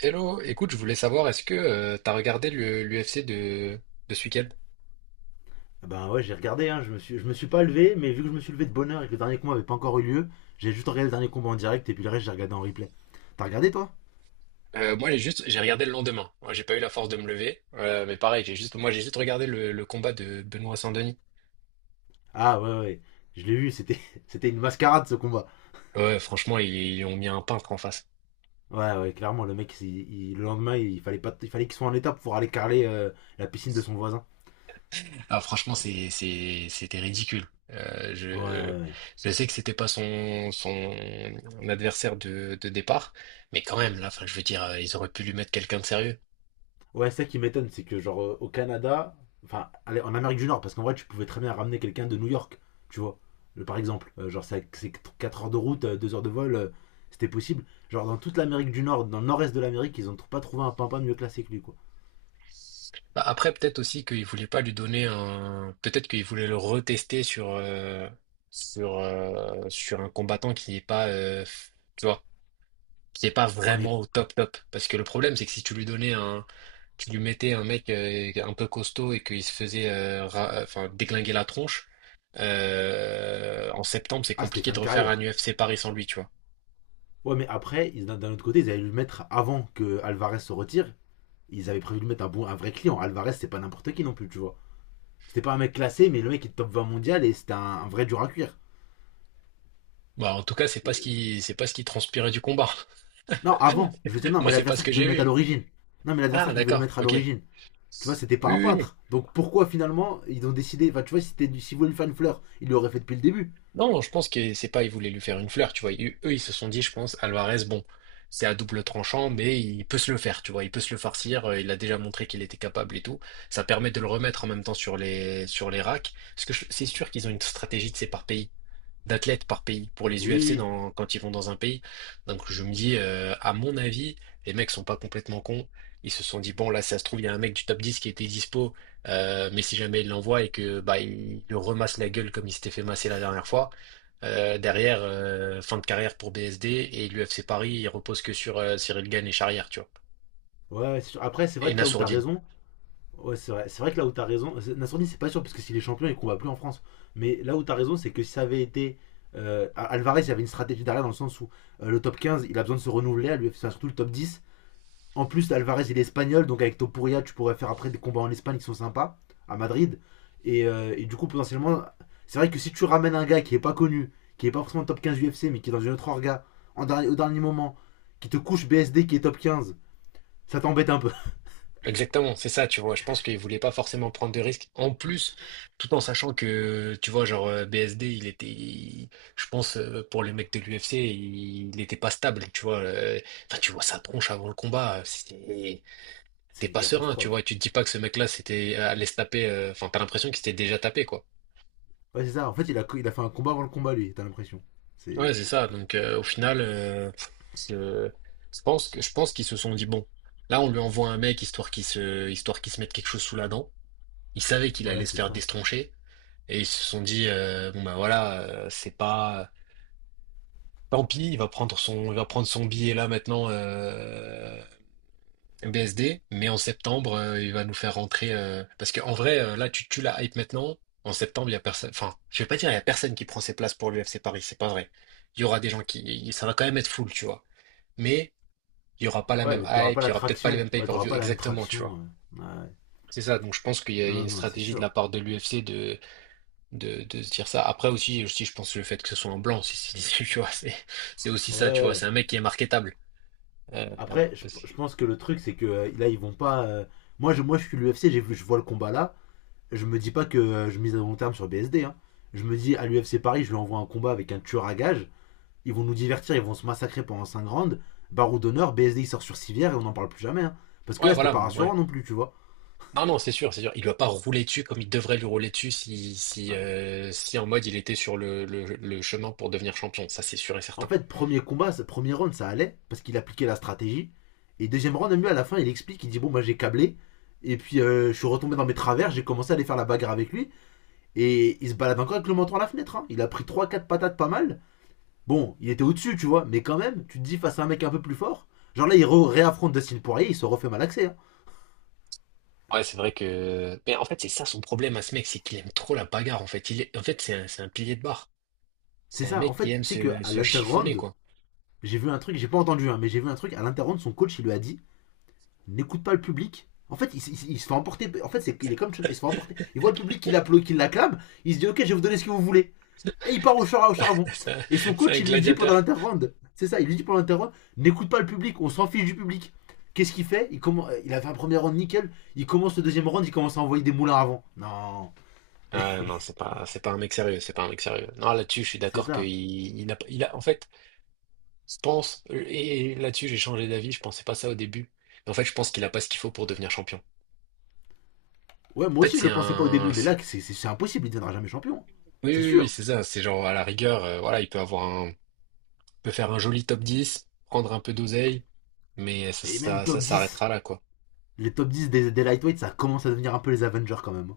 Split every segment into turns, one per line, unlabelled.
Hello, écoute, je voulais savoir, est-ce que tu t'as regardé l'UFC de ce week-end?
Ben ouais, j'ai regardé, hein, je me suis pas levé, mais vu que je me suis levé de bonne heure et que le dernier combat avait pas encore eu lieu, j'ai juste regardé le dernier combat en direct et puis le reste j'ai regardé en replay. T'as regardé toi?
Moi, j'ai regardé le lendemain. Moi, j'ai pas eu la force de me lever, mais pareil, j'ai juste regardé le combat de Benoît Saint-Denis.
Ah ouais ouais, je l'ai vu, c'était c'était une mascarade ce combat.
Ouais, franchement, ils ont mis un peintre en face.
Ouais ouais, clairement le mec, le lendemain il fallait pas, il fallait qu'il soit en état pour aller carrer la piscine de son voisin.
Ah, franchement, c'était ridicule. Euh,
Ouais
je,
ouais. Ouais.
je sais que c'était pas son adversaire de départ, mais quand même, là, enfin, je veux dire, ils auraient pu lui mettre quelqu'un de sérieux.
Ouais, ça qui m'étonne, c'est que genre au Canada, enfin allez, en Amérique du Nord, parce qu'en vrai tu pouvais très bien ramener quelqu'un de New York, tu vois, par exemple, genre c'est 4 heures de route, 2 heures de vol, c'était possible. Genre dans toute l'Amérique du Nord, dans le nord-est de l'Amérique, ils ont pas trouvé un pimpin mieux classé que lui, quoi.
Bah, après, peut-être aussi qu'il voulait pas lui donner un. Peut-être qu'il voulait le retester sur un combattant qui n'est pas, tu vois, qui n'est pas
Ouais, mais
vraiment au top top. Parce que le problème, c'est que si tu lui donnais un, tu lui mettais un mec un peu costaud et qu'il se faisait, enfin, déglinguer la tronche, en septembre, c'est
ah, c'était
compliqué
fin
de
de
refaire un
carrière.
UFC Paris sans lui, tu vois.
Ouais, mais après, d'un autre côté, ils allaient le mettre avant que Alvarez se retire. Ils avaient prévu de mettre un, bon, un vrai client. Alvarez, c'est pas n'importe qui non plus, tu vois. C'était pas un mec classé, mais le mec est top 20 mondial et c'était un vrai dur à cuire.
Bah, en tout cas, c'est pas ce qui transpirait du combat.
Non, avant. Je veux dire, non,
Moi,
mais
c'est pas ce
l'adversaire
que
qui devait
j'ai
le mettre à
vu.
l'origine. Non, mais
Ah,
l'adversaire qui devait le
d'accord,
mettre à
ok.
l'origine. Tu vois, c'était pas un
Oui, oui.
peintre. Donc pourquoi finalement ils ont décidé. Enfin, tu vois, si c'était du. S'ils voulaient lui faire une fleur, ils l'auraient fait depuis le début.
Non, je pense que c'est pas, ils voulaient lui faire une fleur, tu vois. Eux, ils se sont dit, je pense, Alvarez, bon, c'est à double tranchant, mais il peut se le faire, tu vois. Il peut se le farcir. Il a déjà montré qu'il était capable et tout. Ça permet de le remettre en même temps sur les racks. Parce que c'est sûr qu'ils ont une stratégie, de c'est par pays, d'athlètes par pays, pour les
Oui,
UFC
oui.
dans, quand ils vont dans un pays. Donc, je me dis, à mon avis, les mecs sont pas complètement cons. Ils se sont dit, bon, là, ça se trouve, il y a un mec du top 10 qui était dispo, mais si jamais il l'envoie et que, bah, il le remasse la gueule comme il s'était fait masser la dernière fois, derrière, fin de carrière pour BSD et l'UFC Paris, il repose que sur Cyril Gane et Charrière, tu vois.
Ouais, ouais, c'est sûr. Après, c'est
Et
vrai que là où t'as
Nassourdine.
raison. Ouais, c'est vrai. C'est vrai que là où t'as raison. Nassourdine, c'est pas sûr, parce que s'il est champion, il combat plus en France. Mais là où t'as raison, c'est que si ça avait été. Alvarez, il y avait une stratégie derrière dans le sens où le top 15, il a besoin de se renouveler, à lui, enfin, surtout le top 10. En plus, Alvarez, il est espagnol, donc avec Topuria, tu pourrais faire après des combats en Espagne qui sont sympas, à Madrid. Et du coup, potentiellement, c'est vrai que si tu ramènes un gars qui est pas connu, qui est pas forcément top 15 UFC, mais qui est dans une autre orga, au dernier moment, qui te couche BSD qui est top 15, ça t'embête un peu.
Exactement, c'est ça, tu vois. Je pense qu'il voulait pas forcément prendre de risques. En plus, tout en sachant que, tu vois, genre BSD, il était, je pense, pour les mecs de l'UFC, il n'était pas stable, tu vois. Enfin, tu vois sa tronche avant le combat. C'est
C'est
t'es
une
pas serein, tu vois, et
catastrophe.
tu te dis pas que ce mec-là c'était allait se taper, enfin t'as l'impression qu'il s'était déjà tapé, quoi.
Ouais, c'est ça. En fait, il a fait un combat avant le combat, lui, t'as l'impression.
Ouais,
C'est.
c'est ça. Donc au final, je, je pense qu'ils se sont dit bon, là on lui envoie un mec histoire qu'il se mette quelque chose sous la dent. Ils savaient qu'il
Ouais,
allait se
c'est
faire
ça.
destroncher et ils se sont dit bon bah voilà, c'est pas tant pis, il va prendre son billet là maintenant. BSD, mais en septembre, il va nous faire rentrer. Parce qu'en vrai, là, tu tues la hype maintenant. En septembre, il y a personne. Enfin, je vais pas dire il y a personne qui prend ses places pour l'UFC Paris, c'est pas vrai. Il y aura des gens qui. Ça va quand même être full, tu vois. Mais il y aura pas la
Ouais,
même
mais t'auras pas
hype, il
la
y aura peut-être pas les
traction.
mêmes
Ouais, t'auras
pay-per-view
pas la même
exactement, tu vois.
traction. Ouais.
C'est ça. Donc je pense qu'il y a
Non,
une
non, c'est
stratégie de la
sûr.
part de l'UFC de, de se dire ça. Après aussi, je pense le fait que ce soit en blanc, si tu vois, c'est aussi ça, tu vois. C'est
Ouais.
un mec qui est marketable. Euh,
Après,
parce
je
que-
pense que le truc, c'est que là, ils vont pas. Je suis l'UFC, j'ai vu, je vois le combat là. Je me dis pas que je mise à long terme sur BSD, hein. Je me dis à l'UFC Paris, je lui envoie un combat avec un tueur à gage. Ils vont nous divertir, ils vont se massacrer pendant 5 rounds. Barreau d'honneur, BSD il sort sur civière et on n'en parle plus jamais, hein. Parce que
Ouais,
là, c'était
voilà.
pas
Moi,
rassurant non plus, tu vois.
non, non, c'est sûr, c'est sûr. Il doit pas rouler dessus comme il devrait lui rouler dessus si, si,
Non, mais-
euh, si en mode il était sur le chemin pour devenir champion. Ça, c'est sûr et
En
certain.
fait, premier combat, premier round, ça allait parce qu'il appliquait la stratégie. Et deuxième round, mieux à la fin, il explique, il dit: bon, bah, j'ai câblé. Et puis, je suis retombé dans mes travers, j'ai commencé à aller faire la bagarre avec lui. Et il se balade encore avec le menton à la fenêtre, hein. Il a pris 3 quatre patates pas mal. Bon, il était au-dessus, tu vois. Mais quand même, tu te dis face à un mec un peu plus fort. Genre là, réaffronte Dustin Poirier, il se refait malaxer, hein.
Ouais, c'est vrai que. Mais en fait, c'est ça son problème à ce mec, c'est qu'il aime trop la bagarre, en fait. Il est... En fait, c'est un pilier de barre.
C'est
C'est un
ça. En
mec qui
fait,
aime
tu sais qu'à
se chiffonner,
l'interround,
quoi.
j'ai vu un truc, j'ai pas entendu, hein, mais j'ai vu un truc. À l'interround, son coach, il lui a dit n'écoute pas le public. En fait, il se fait emporter. En fait, c'est, il est comme. Il se fait emporter. Il voit le public qui l'acclame. Il se dit ok, je vais vous donner ce que vous voulez. Et il part au charbon.
C'est un
Et son
c'est un
coach, il lui dit pendant
gladiateur.
l'interround, c'est ça, il lui dit pendant l'interround, n'écoute pas le public, on s'en fiche du public. Qu'est-ce qu'il fait commence, il a fait un premier round nickel, il commence le deuxième round, il commence à envoyer des moulins avant. Non,
Ah non, c'est pas un mec sérieux, c'est pas un mec sérieux. Non, là-dessus, je suis
c'est
d'accord qu'il
ça.
il n'a pas- il a, en fait, je pense, et là-dessus, j'ai changé d'avis, je pensais pas ça au début. En fait, je pense qu'il a pas ce qu'il faut pour devenir champion.
Ouais,
En
moi
fait,
aussi je
c'est
le pensais pas au
un.
début, mais là c'est, impossible, il deviendra jamais champion.
Oui,
C'est
oui, oui,
sûr.
c'est ça. C'est genre à la rigueur, voilà, il peut avoir un, peut faire un joli top 10, prendre un peu d'oseille, mais
Et même
ça
top 10,
s'arrêtera là, quoi.
les top 10 des lightweights, ça commence à devenir un peu les Avengers quand même.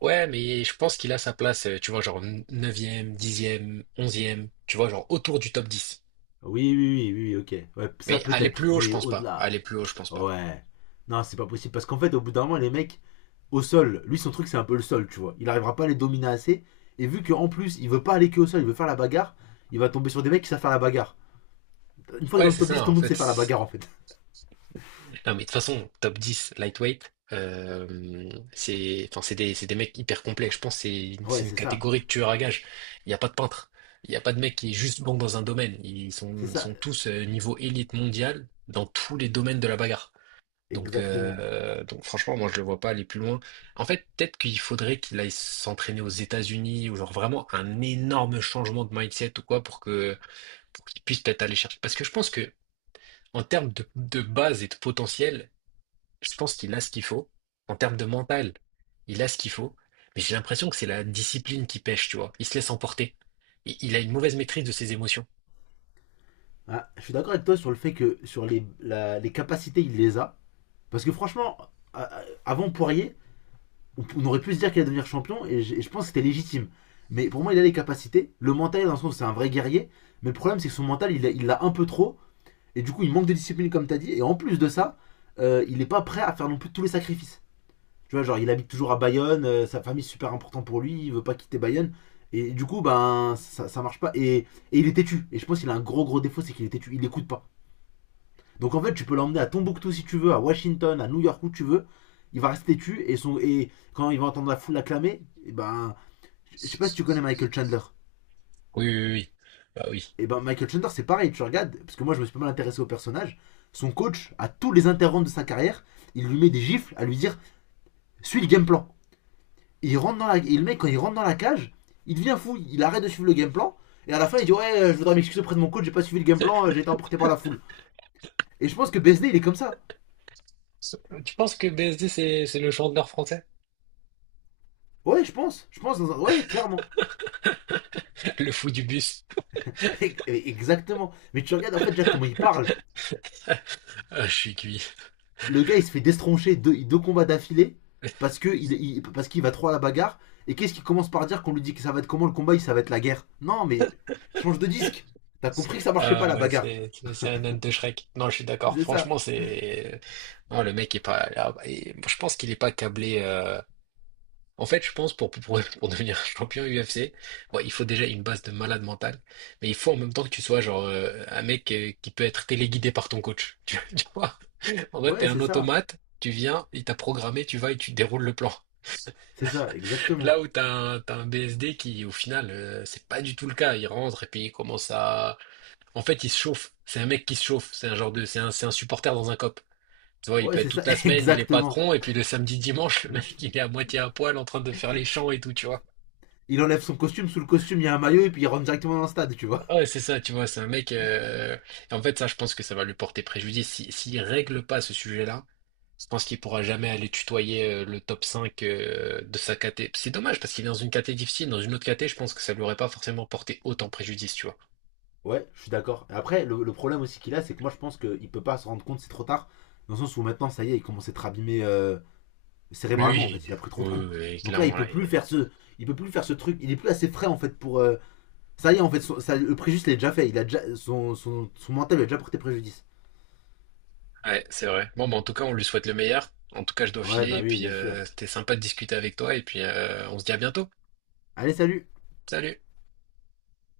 Ouais, mais je pense qu'il a sa place, tu vois, genre neuvième, dixième, onzième, tu vois, genre autour du top 10.
Oui, oui, oui, oui, ok. Ouais, ça
Mais aller plus
peut-être,
haut, je
mais
pense pas.
au-delà.
Aller plus haut, je pense pas.
Ouais. Non, c'est pas possible. Parce qu'en fait, au bout d'un moment, les mecs, au sol, lui, son truc, c'est un peu le sol, tu vois. Il arrivera pas à les dominer assez. Et vu qu'en plus, il veut pas aller que au sol, il veut faire la bagarre, il va tomber sur des mecs qui savent faire la bagarre. Une fois que
Ouais,
dans le
c'est
top 10
ça,
tout
en
le monde sait faire la
fait.
bagarre, en fait.
Non, mais de toute façon, top 10 lightweight, c'est, enfin, c'est des mecs hyper complets. Je pense que c'est une, c'est
Ouais,
une
c'est ça.
catégorie de tueurs à gages. Il n'y a pas de peintre. Il n'y a pas de mec qui est juste bon dans un domaine. Ils
C'est
sont,
ça,
sont tous niveau élite mondiale dans tous les domaines de la bagarre. Donc,
exactement.
euh, donc franchement, moi, je le vois pas aller plus loin. En fait, peut-être qu'il faudrait qu'il aille s'entraîner aux États-Unis ou genre vraiment un énorme changement de mindset ou quoi pour qu'il puisse peut-être aller chercher. Parce que je pense que, en termes de base et de potentiel, je pense qu'il a ce qu'il faut en termes de mental. Il a ce qu'il faut, mais j'ai l'impression que c'est la discipline qui pêche, tu vois. Il se laisse emporter. Il a une mauvaise maîtrise de ses émotions.
Ah, je suis d'accord avec toi sur le fait que sur les capacités, il les a. Parce que franchement, euh, avant Poirier, on, aurait pu se dire qu'il allait devenir champion et et je pense que c'était légitime. Mais pour moi, il a les capacités. Le mental, dans le sens, c'est un vrai guerrier. Mais le problème, c'est que son mental, il l'a un peu trop. Et du coup, il manque de discipline, comme tu as dit. Et en plus de ça, il n'est pas prêt à faire non plus tous les sacrifices. Tu vois, genre, il habite toujours à Bayonne. Sa famille, est super importante pour lui. Il veut pas quitter Bayonne. Et du coup, ben, ça marche pas. Et il est têtu. Et je pense qu'il a un gros, gros défaut, c'est qu'il est têtu. Il n'écoute pas. Donc en fait, tu peux l'emmener à Tombouctou si tu veux, à Washington, à New York où tu veux. Il va rester tu et, son, et quand il va entendre la foule l'acclamer, et ben, je sais pas si tu connais Michael Chandler.
Oui, oui, oui. Bah oui.
Et ben Michael Chandler, c'est pareil, tu regardes, parce que moi je me suis pas mal intéressé au personnage. Son coach, à tous les interromps de sa carrière, il lui met des gifles à lui dire suis le game plan. Il rentre dans la, et le mec, quand il rentre dans la cage, il devient fou, il arrête de suivre le game plan. Et à la fin, il dit ouais, je voudrais m'excuser auprès de mon coach, j'ai pas suivi le game plan, j'ai été emporté par la foule. Et je pense que BSD, il est comme ça.
Tu penses que BSD, c'est le chanteur français?
Ouais, je pense, dans un- ouais, clairement.
Le fou du bus.
Exactement. Mais tu regardes en fait Jack comment il parle.
Ah, je suis cuit.
Le gars il se fait destroncher 2 combats d'affilée parce que parce qu'il va trop à la bagarre. Et qu'est-ce qu'il commence par dire qu'on lui dit que ça va être comment le combat, il ça va être la guerre. Non mais change de disque. T'as compris que ça marchait pas
Ah,
la
ouais,
bagarre.
c'est un âne de Shrek. Non, je suis d'accord.
C'est ça.
Franchement, c'est... Non, le mec est pas... ah, bah, je pense qu'il est pas câblé... En fait, je pense pour, devenir un champion UFC, bon, il faut déjà une base de malade mental, mais il faut en même temps que tu sois genre un mec qui peut être téléguidé par ton coach. Tu vois? En fait, t'es
Ouais
un
c'est ça.
automate, tu viens, il t'a programmé, tu vas et tu déroules le plan.
C'est ça exactement.
Là où t'as un, BSD qui, au final, c'est pas du tout le cas. Il rentre et puis il commence à... En fait, il se chauffe. C'est un mec qui se chauffe. C'est un genre de... C'est un supporter dans un cop. Tu vois, il
Ouais
peut être
c'est ça
toute la semaine, il est
exactement.
patron, et puis le samedi, dimanche, le mec, il est à moitié à poil en train de faire les champs et tout, tu vois.
Il enlève son costume, sous le costume il y a un maillot et puis il rentre directement dans le stade, tu vois.
Ouais, c'est ça, tu vois, c'est un mec. En fait, ça, je pense que ça va lui porter préjudice. Si, s'il règle pas ce sujet-là, je pense qu'il pourra jamais aller tutoyer le top 5 de sa caté. C'est dommage parce qu'il est dans une caté difficile. Dans une autre caté, je pense que ça lui aurait pas forcément porté autant préjudice, tu vois.
Ouais, je suis d'accord. Et après, le problème aussi qu'il a, c'est que moi je pense qu'il peut pas se rendre compte, c'est trop tard. Dans le sens où maintenant, ça y est, il commence à être abîmé
Oui,
cérébralement en
oui,
fait, il a pris trop
oui,
de coups.
oui, oui,
Donc là, il
clairement
peut
là.
plus
Il
faire ce, il peut plus faire ce truc. Il est plus assez frais en fait pour. Ça y est en fait, le préjudice il est déjà fait. Il a déjà son mental lui a déjà porté préjudice.
Ouais, c'est vrai. Bon, bah, en tout cas, on lui souhaite le meilleur. En tout cas, je dois
Ouais,
filer
bah
et
oui,
puis
bien sûr.
c'était sympa de discuter avec toi et puis on se dit à bientôt.
Allez, salut.
Salut.